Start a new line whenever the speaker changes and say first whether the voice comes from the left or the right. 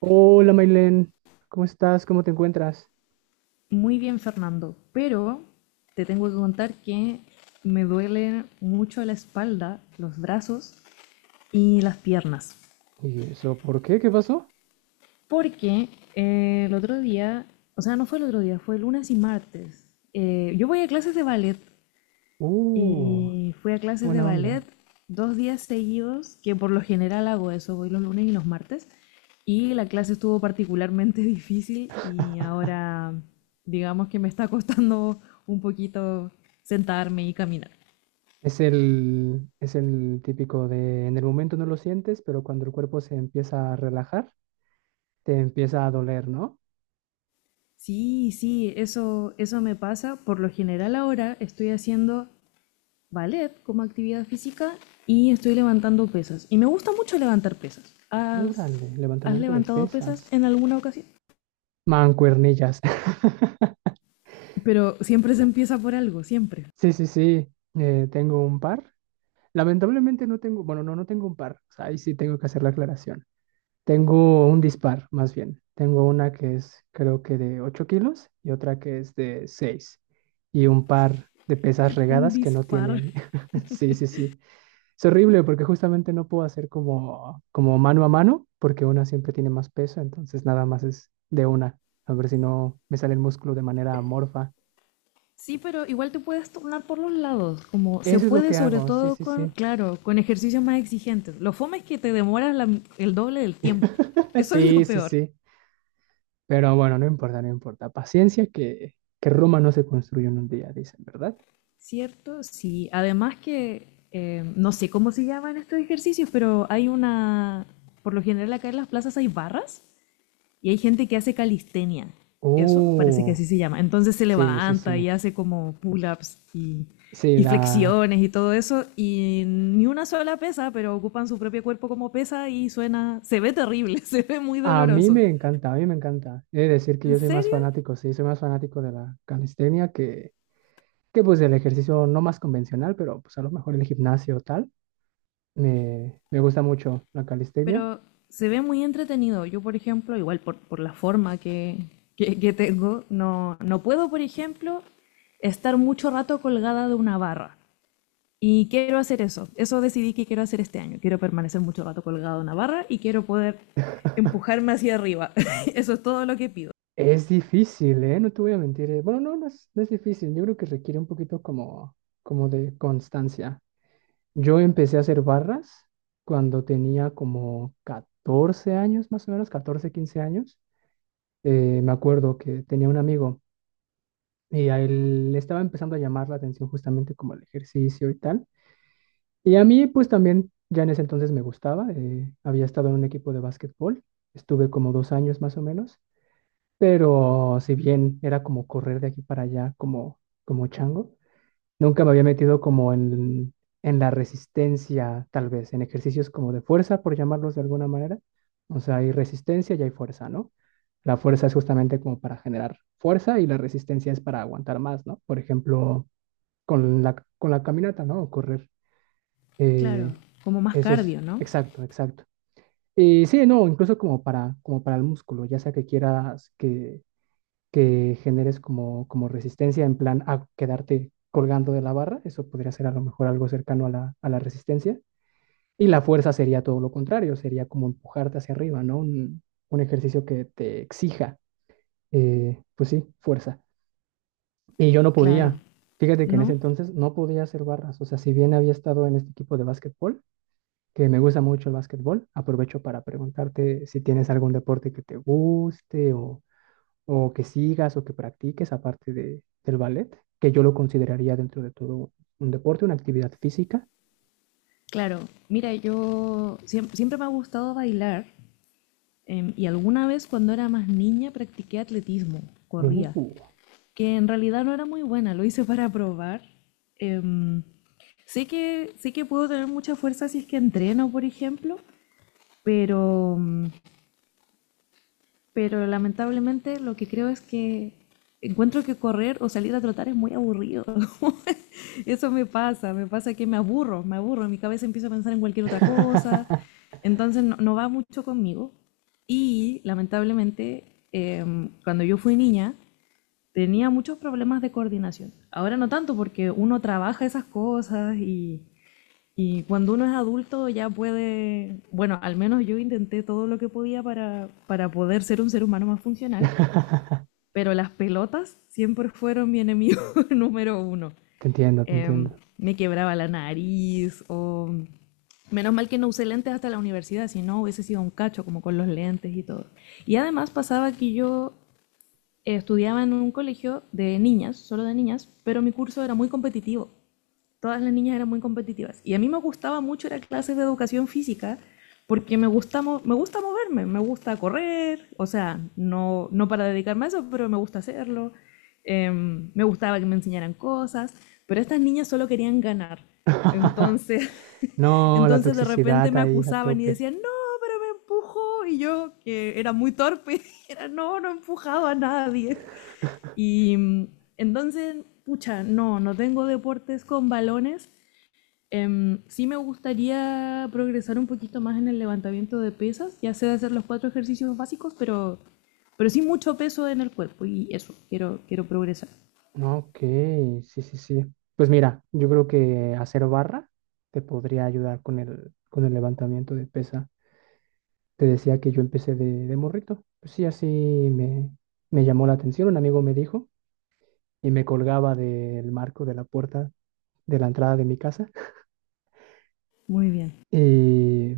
right: Hola, Maylen, ¿cómo estás? ¿Cómo te encuentras?
left: Muy bien, Fernando, pero te tengo que contar que me duele mucho la espalda, los brazos y las piernas.
right: ¿Y eso por qué? ¿Qué pasó?
left: Porque el otro día, o sea, no fue el otro día, fue lunes y martes. Yo voy a clases de ballet.
right: Uh,
left: Y fui a
right: qué
left: clases de
right: buena
left: ballet
right: onda.
left: dos días seguidos, que por lo general hago eso, voy los lunes y los martes. Y la clase estuvo particularmente difícil y ahora digamos que me está costando un poquito sentarme y caminar.
right: Es el típico de en el momento no lo sientes, pero cuando el cuerpo se empieza a relajar, te empieza a doler, ¿no?
left: Sí, sí, eso me pasa. Por lo general ahora estoy haciendo ballet como actividad física y estoy levantando pesas. Y me gusta mucho levantar pesas. ¿Has,
right: Órale,
left: has
right: levantamiento de
left: levantado pesas
right: pesas.
left: en alguna ocasión?
right: Mancuernillas.
left: Pero siempre se empieza por algo, siempre.
right: Sí, sí, sí, tengo un par. Lamentablemente no tengo, bueno, no tengo un par. O sea, ahí sí tengo que hacer la aclaración. Tengo un dispar, más bien. Tengo una que es, creo que de 8 kilos, y otra que es de seis. Y un par de pesas
left: Un
right: regadas que no
left: disparo.
right: tienen. Sí, sí, sí. Es horrible porque justamente no puedo hacer como, como mano a mano porque una siempre tiene más peso, entonces nada más es de una. A ver si no me sale el músculo de manera amorfa.
left: Sí, pero igual te puedes tornar por los lados, como se
right: Eso es lo
left: puede
right: que
left: sobre
right: hago, sí,
left: todo
right: sí,
left: con,
right: sí.
left: claro, con ejercicios más exigentes. Lo fome es que te demoras el doble del tiempo. Eso es lo
right: Sí, sí,
left: peor.
right: sí. Pero bueno, no importa, no importa. Paciencia que Roma no se construye en un día, dicen, ¿verdad?
left: ¿Cierto? Sí. Además que, no sé cómo se llaman estos ejercicios, pero hay una, por lo general acá en las plazas hay barras y hay gente que hace calistenia. Eso parece que
right: Oh,
left: así se llama. Entonces se
right: sí, sí,
left: levanta
right: sí.
left: y hace como pull-ups
right: Sí,
left: y
right: la...
left: flexiones y todo eso. Y ni una sola pesa, pero ocupan su propio cuerpo como pesa y suena. Se ve terrible, se ve muy
right: A mí
left: doloroso.
right: me encanta, a mí me encanta. He de decir que
left: ¿En
right: yo soy más
left: serio?
right: fanático, sí, soy más fanático de la calistenia que pues del ejercicio no más convencional, pero pues a lo mejor el gimnasio o tal. Me gusta mucho la calistenia.
left: Pero se ve muy entretenido. Yo, por ejemplo, igual por la forma que tengo, no, no puedo, por ejemplo, estar mucho rato colgada de una barra. Y quiero hacer eso. Eso decidí que quiero hacer este año. Quiero permanecer mucho rato colgado en una barra y quiero poder empujarme hacia arriba. Eso es todo lo que pido.
right: Es difícil, ¿eh? No te voy a mentir. Bueno, no, no es difícil. Yo creo que requiere un poquito como de constancia. Yo empecé a hacer barras cuando tenía como 14 años, más o menos, 14 15 años. Me acuerdo que tenía un amigo y a él le estaba empezando a llamar la atención justamente como el ejercicio y tal. Y a mí pues también ya en ese entonces me gustaba. Había estado en un equipo de básquetbol, estuve como 2 años más o menos, pero si bien era como correr de aquí para allá como chango, nunca me había metido como en la resistencia, tal vez, en ejercicios como de fuerza, por llamarlos de alguna manera. O sea, hay resistencia y hay fuerza, ¿no? La fuerza es justamente como para generar fuerza y la resistencia es para aguantar más, ¿no? Por ejemplo, con la caminata, ¿no? O correr.
left: Claro,
right: Eh,
left: como más
right: eso es,
left: cardio, ¿no?
right: exacto, exacto. Y sí, no, incluso como para el músculo, ya sea que quieras que generes como resistencia en plan a quedarte colgando de la barra, eso podría ser a lo mejor algo cercano a la resistencia. Y la fuerza sería todo lo contrario, sería como empujarte hacia arriba, ¿no? Un ejercicio que te exija, pues sí, fuerza. Y yo no
left: Claro.
right: podía, fíjate que en ese
left: ¿No?
right: entonces no podía hacer barras, o sea, si bien había estado en este equipo de básquetbol, que me gusta mucho el básquetbol, aprovecho para preguntarte si tienes algún deporte que te guste o que sigas o que practiques aparte del ballet, que yo lo consideraría dentro de todo un deporte, una actividad física.
left: Claro. Mira, yo... Siempre me ha gustado bailar, y alguna vez cuando era más niña practiqué atletismo, corría,
right: Uh.
left: que en realidad no era muy buena, lo hice para probar. Em, Sé sé que puedo tener mucha fuerza si es que entreno, por ejemplo. Pero, pero lamentablemente lo que creo es que encuentro que correr o salir a trotar es muy aburrido. Eso me pasa que me aburro, mi cabeza empieza a pensar en cualquier otra cosa, entonces no, no va mucho conmigo. Y lamentablemente, cuando yo fui niña, tenía muchos problemas de coordinación. Ahora no tanto porque uno trabaja esas cosas y cuando uno es adulto ya puede, bueno, al menos yo intenté todo lo que podía para poder ser un ser humano más funcional, pero las pelotas siempre fueron mi enemigo número uno.
right: Te entiendo, te
left: Eh,
right: entiendo.
left: Me quebraba la nariz o... Menos mal que no usé lentes hasta la universidad, si no hubiese sido un cacho como con los lentes y todo. Y además pasaba que yo estudiaba en un colegio de niñas, solo de niñas, pero mi curso era muy competitivo, todas las niñas eran muy competitivas. Y a mí me gustaba mucho ir a clases de educación física porque me gusta moverme, me gusta correr, o sea, no, no para dedicarme a eso, pero me gusta hacerlo. Me gustaba que me enseñaran cosas, pero estas niñas solo querían ganar. Entonces,
right: No, la
left: entonces de repente
right: toxicidad
left: me
right: ahí a
left: acusaban y
right: tope.
left: decían, no, pero me empujó. Y yo, que era muy torpe, era, no, no he empujado a nadie. Y entonces, pucha, no, no tengo deportes con balones. Sí me gustaría progresar un poquito más en el levantamiento de pesas. Ya sé hacer los cuatro ejercicios básicos, pero sí mucho peso en el cuerpo y eso, quiero, quiero progresar.
right: No, Ok, sí, sí, sí. Pues mira, yo creo que hacer barra te podría ayudar con el levantamiento de pesa. Te decía que yo empecé de morrito. Pues sí, así me llamó la atención. Un amigo me dijo y me colgaba del marco de la puerta de la entrada de mi casa.
left: Muy bien.
right: Y,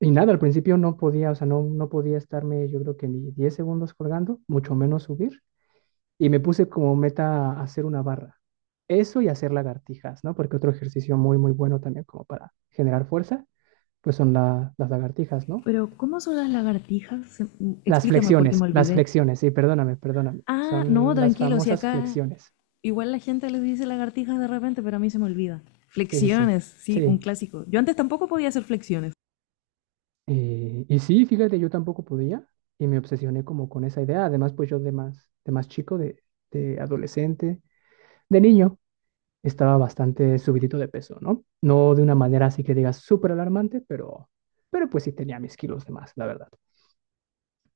right: y nada, al principio no podía, o sea, no podía estarme yo creo que ni 10 segundos colgando, mucho menos subir. Y me puse como meta hacer una barra. Eso y hacer lagartijas, ¿no? Porque otro ejercicio muy, muy bueno también como para generar fuerza, pues son las lagartijas, ¿no?
left: Pero, ¿cómo son las lagartijas? Explícame porque me
right: Las
left: olvidé.
right: flexiones, sí, perdóname, perdóname.
left: Ah, no,
right: Son las
left: tranquilo, si
right: famosas
left: acá
right: flexiones.
left: igual la gente les dice lagartijas de repente, pero a mí se me olvida.
right: Sí, sí, sí.
left: Flexiones, sí, un
right: Sí,
left: clásico. Yo antes tampoco podía hacer flexiones.
right: Y sí, fíjate, yo tampoco podía y me obsesioné como con esa idea. Además, pues yo de más chico, de adolescente, de niño, estaba bastante subidito de peso, ¿no? No de una manera así que digas súper alarmante, pero pues sí tenía mis kilos de más, la verdad.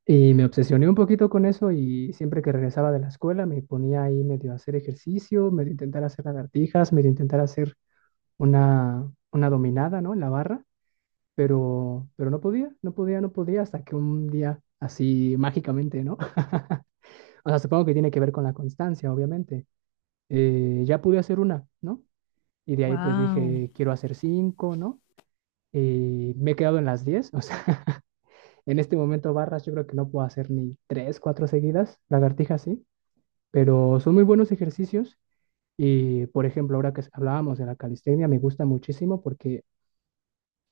right: Y me obsesioné un poquito con eso y siempre que regresaba de la escuela me ponía ahí medio a hacer ejercicio, medio a intentar hacer lagartijas, medio a intentar hacer una dominada, ¿no? En la barra, pero no podía, no podía, no podía, hasta que un día así mágicamente, ¿no? O sea, supongo que tiene que ver con la constancia, obviamente. Ya pude hacer una, ¿no? Y de ahí pues
left: Wow.
right: dije, quiero hacer cinco, ¿no? Y me he quedado en las 10, o sea, en este momento barras yo creo que no puedo hacer ni tres, cuatro seguidas, lagartijas sí, pero son muy buenos ejercicios. Y por ejemplo, ahora que hablábamos de la calistenia, me gusta muchísimo porque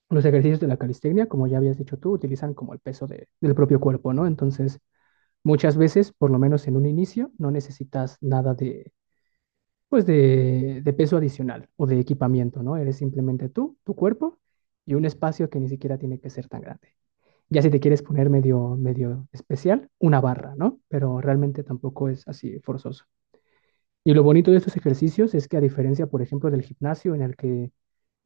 right: los ejercicios de la calistenia, como ya habías dicho tú, utilizan como el peso del propio cuerpo, ¿no? Entonces, muchas veces, por lo menos en un inicio, no necesitas nada de peso adicional o de equipamiento, ¿no? Eres simplemente tú, tu cuerpo y un espacio que ni siquiera tiene que ser tan grande. Ya si te quieres poner medio, medio especial, una barra, ¿no? Pero realmente tampoco es así forzoso. Y lo bonito de estos ejercicios es que a diferencia, por ejemplo, del gimnasio en el que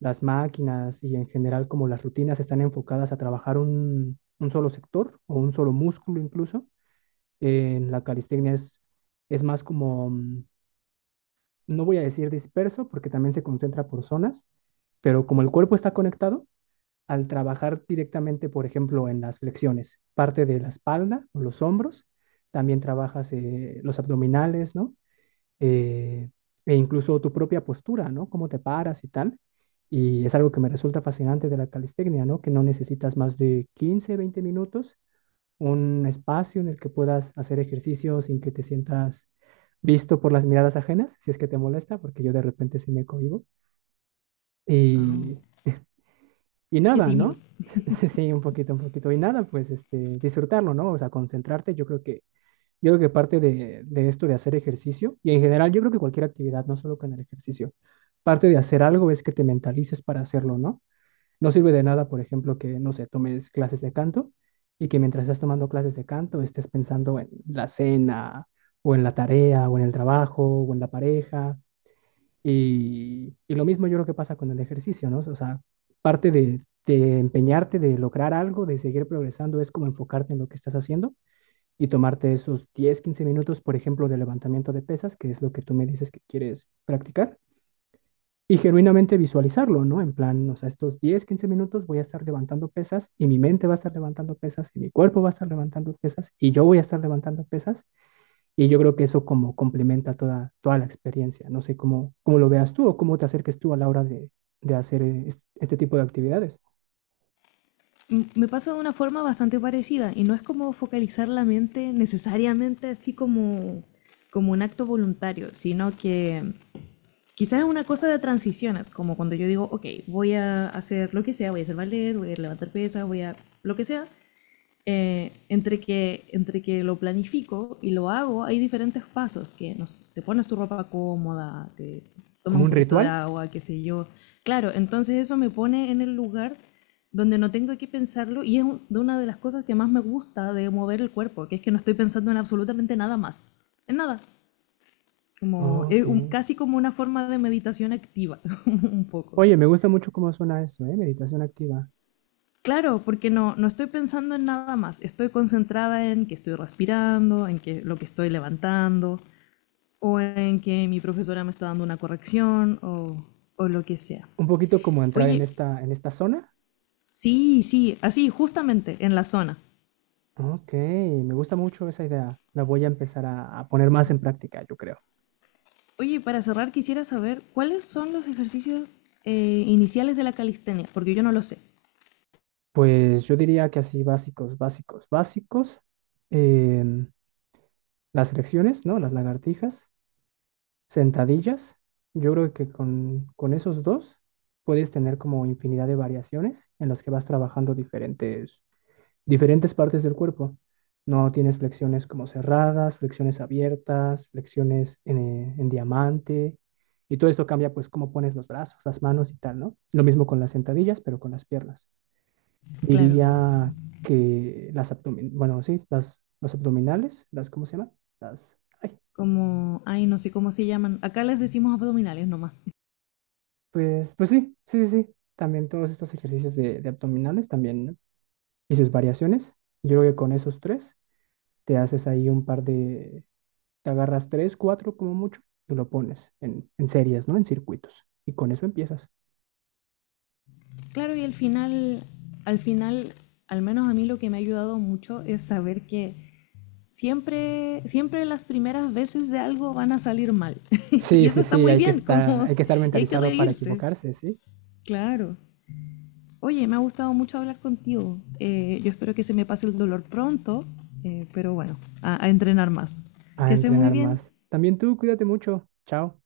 right: las máquinas y en general como las rutinas están enfocadas a trabajar un solo sector o un solo músculo incluso, en la calistenia es más como, no voy a decir disperso porque también se concentra por zonas, pero como el cuerpo está conectado, al trabajar directamente, por ejemplo, en las flexiones, parte de la espalda o los hombros, también trabajas los abdominales, ¿no? eh, e incluso tu propia postura, ¿no? Cómo te paras y tal. Y es algo que me resulta fascinante de la calistecnia, ¿no? Que no necesitas más de 15, 20 minutos, un espacio en el que puedas hacer ejercicio sin que te sientas visto por las miradas ajenas, si es que te molesta, porque yo de repente sí me cohibo. Y, y
left: Qué
right: nada,
left: tímido.
right: ¿no? Sí, un poquito, un poquito. Y nada, pues este, disfrutarlo, ¿no? O sea, concentrarte. Yo creo que parte de esto de hacer ejercicio, y en general yo creo que cualquier actividad, no solo con el ejercicio, parte de hacer algo es que te mentalices para hacerlo, ¿no? No sirve de nada, por ejemplo, que, no sé, tomes clases de canto y que mientras estás tomando clases de canto estés pensando en la cena o en la tarea o en el trabajo o en la pareja. Y lo mismo yo creo que pasa con el ejercicio, ¿no? O sea, parte de empeñarte, de lograr algo, de seguir progresando, es como enfocarte en lo que estás haciendo y tomarte esos 10 15 minutos, por ejemplo, de levantamiento de pesas, que es lo que tú me dices que quieres practicar, y genuinamente visualizarlo, ¿no? En plan, o sea, estos 10 15 minutos voy a estar levantando pesas y mi mente va a estar levantando pesas y mi cuerpo va a estar levantando pesas y yo voy a estar levantando pesas y yo creo que eso como complementa toda, toda la experiencia. No sé cómo lo veas tú o cómo te acerques tú a la hora de hacer este tipo de actividades.
left: Me pasa de una forma bastante parecida y no es como focalizar la mente necesariamente así como, como un acto voluntario, sino que quizás es una cosa de transiciones, como cuando yo digo, ok, voy a hacer lo que sea, voy a hacer ballet, voy a levantar pesas, voy a lo que sea, entre que lo planifico y lo hago, hay diferentes pasos, que no te pones tu ropa cómoda, te tomas
right: ¿Como
left: un
right: un
left: poquito de
right: ritual?
left: agua, qué sé yo. Claro, entonces eso me pone en el lugar donde no tengo que pensarlo y es una de las cosas que más me gusta de mover el cuerpo, que es que no estoy pensando en absolutamente nada más, en nada. Como,
right: Oh, Ok.
left: casi como una forma de meditación activa, un poco.
right: Oye, me gusta mucho cómo suena eso, ¿eh? Meditación activa.
left: Claro, porque no, no estoy pensando en nada más. Estoy concentrada en que estoy respirando, en que lo que estoy levantando, o en que mi profesora me está dando una corrección, o lo que sea.
right: Un poquito como entrar
left: Oye,
right: en esta zona.
left: sí, sí, así, justamente, en la zona.
right: Ok, me gusta mucho esa idea. La voy a empezar a poner más en práctica, yo creo.
left: Oye, para cerrar quisiera saber cuáles son los ejercicios iniciales de la calistenia, porque yo no lo sé.
right: Pues yo diría que así básicos, básicos, básicos. em, las flexiones, ¿no? Las lagartijas, sentadillas. Yo creo que con esos dos puedes tener como infinidad de variaciones en las que vas trabajando diferentes partes del cuerpo. No tienes flexiones como cerradas, flexiones abiertas, flexiones en diamante. Y todo esto cambia pues cómo pones los brazos, las manos y tal, ¿no? Lo mismo con las sentadillas, pero con las piernas.
left: Claro,
right: Diría que las abdominales, bueno, sí, las, los abdominales, las, ¿cómo se llaman? Las, ay,
left: como, ay, no sé cómo se llaman. Acá les decimos abdominales nomás.
right: pues sí, sí, sí, sí. También todos estos ejercicios de abdominales también, ¿no? Y sus variaciones. Yo creo que con esos tres te haces ahí te agarras tres, cuatro como mucho y lo pones en series, ¿no? En circuitos. Y con eso empiezas.
left: Claro, y al final, al final, al menos a mí lo que me ha ayudado mucho es saber que siempre, siempre las primeras veces de algo van a salir mal. Y
right: Sí,
left: eso
right: sí,
left: está
right: sí,
left: muy
right: hay que
left: bien,
right: estar,
left: como,
right: hay que estar
left: y hay que
right: mentalizado para
left: reírse.
right: equivocarse, ¿sí?
left: Claro. Oye, me ha gustado mucho hablar contigo. Yo espero que se me pase el dolor pronto, pero bueno, a entrenar más.
right: A
left: Que estés muy
right: entrenar
left: bien.
right: más. También tú, cuídate mucho. Chao.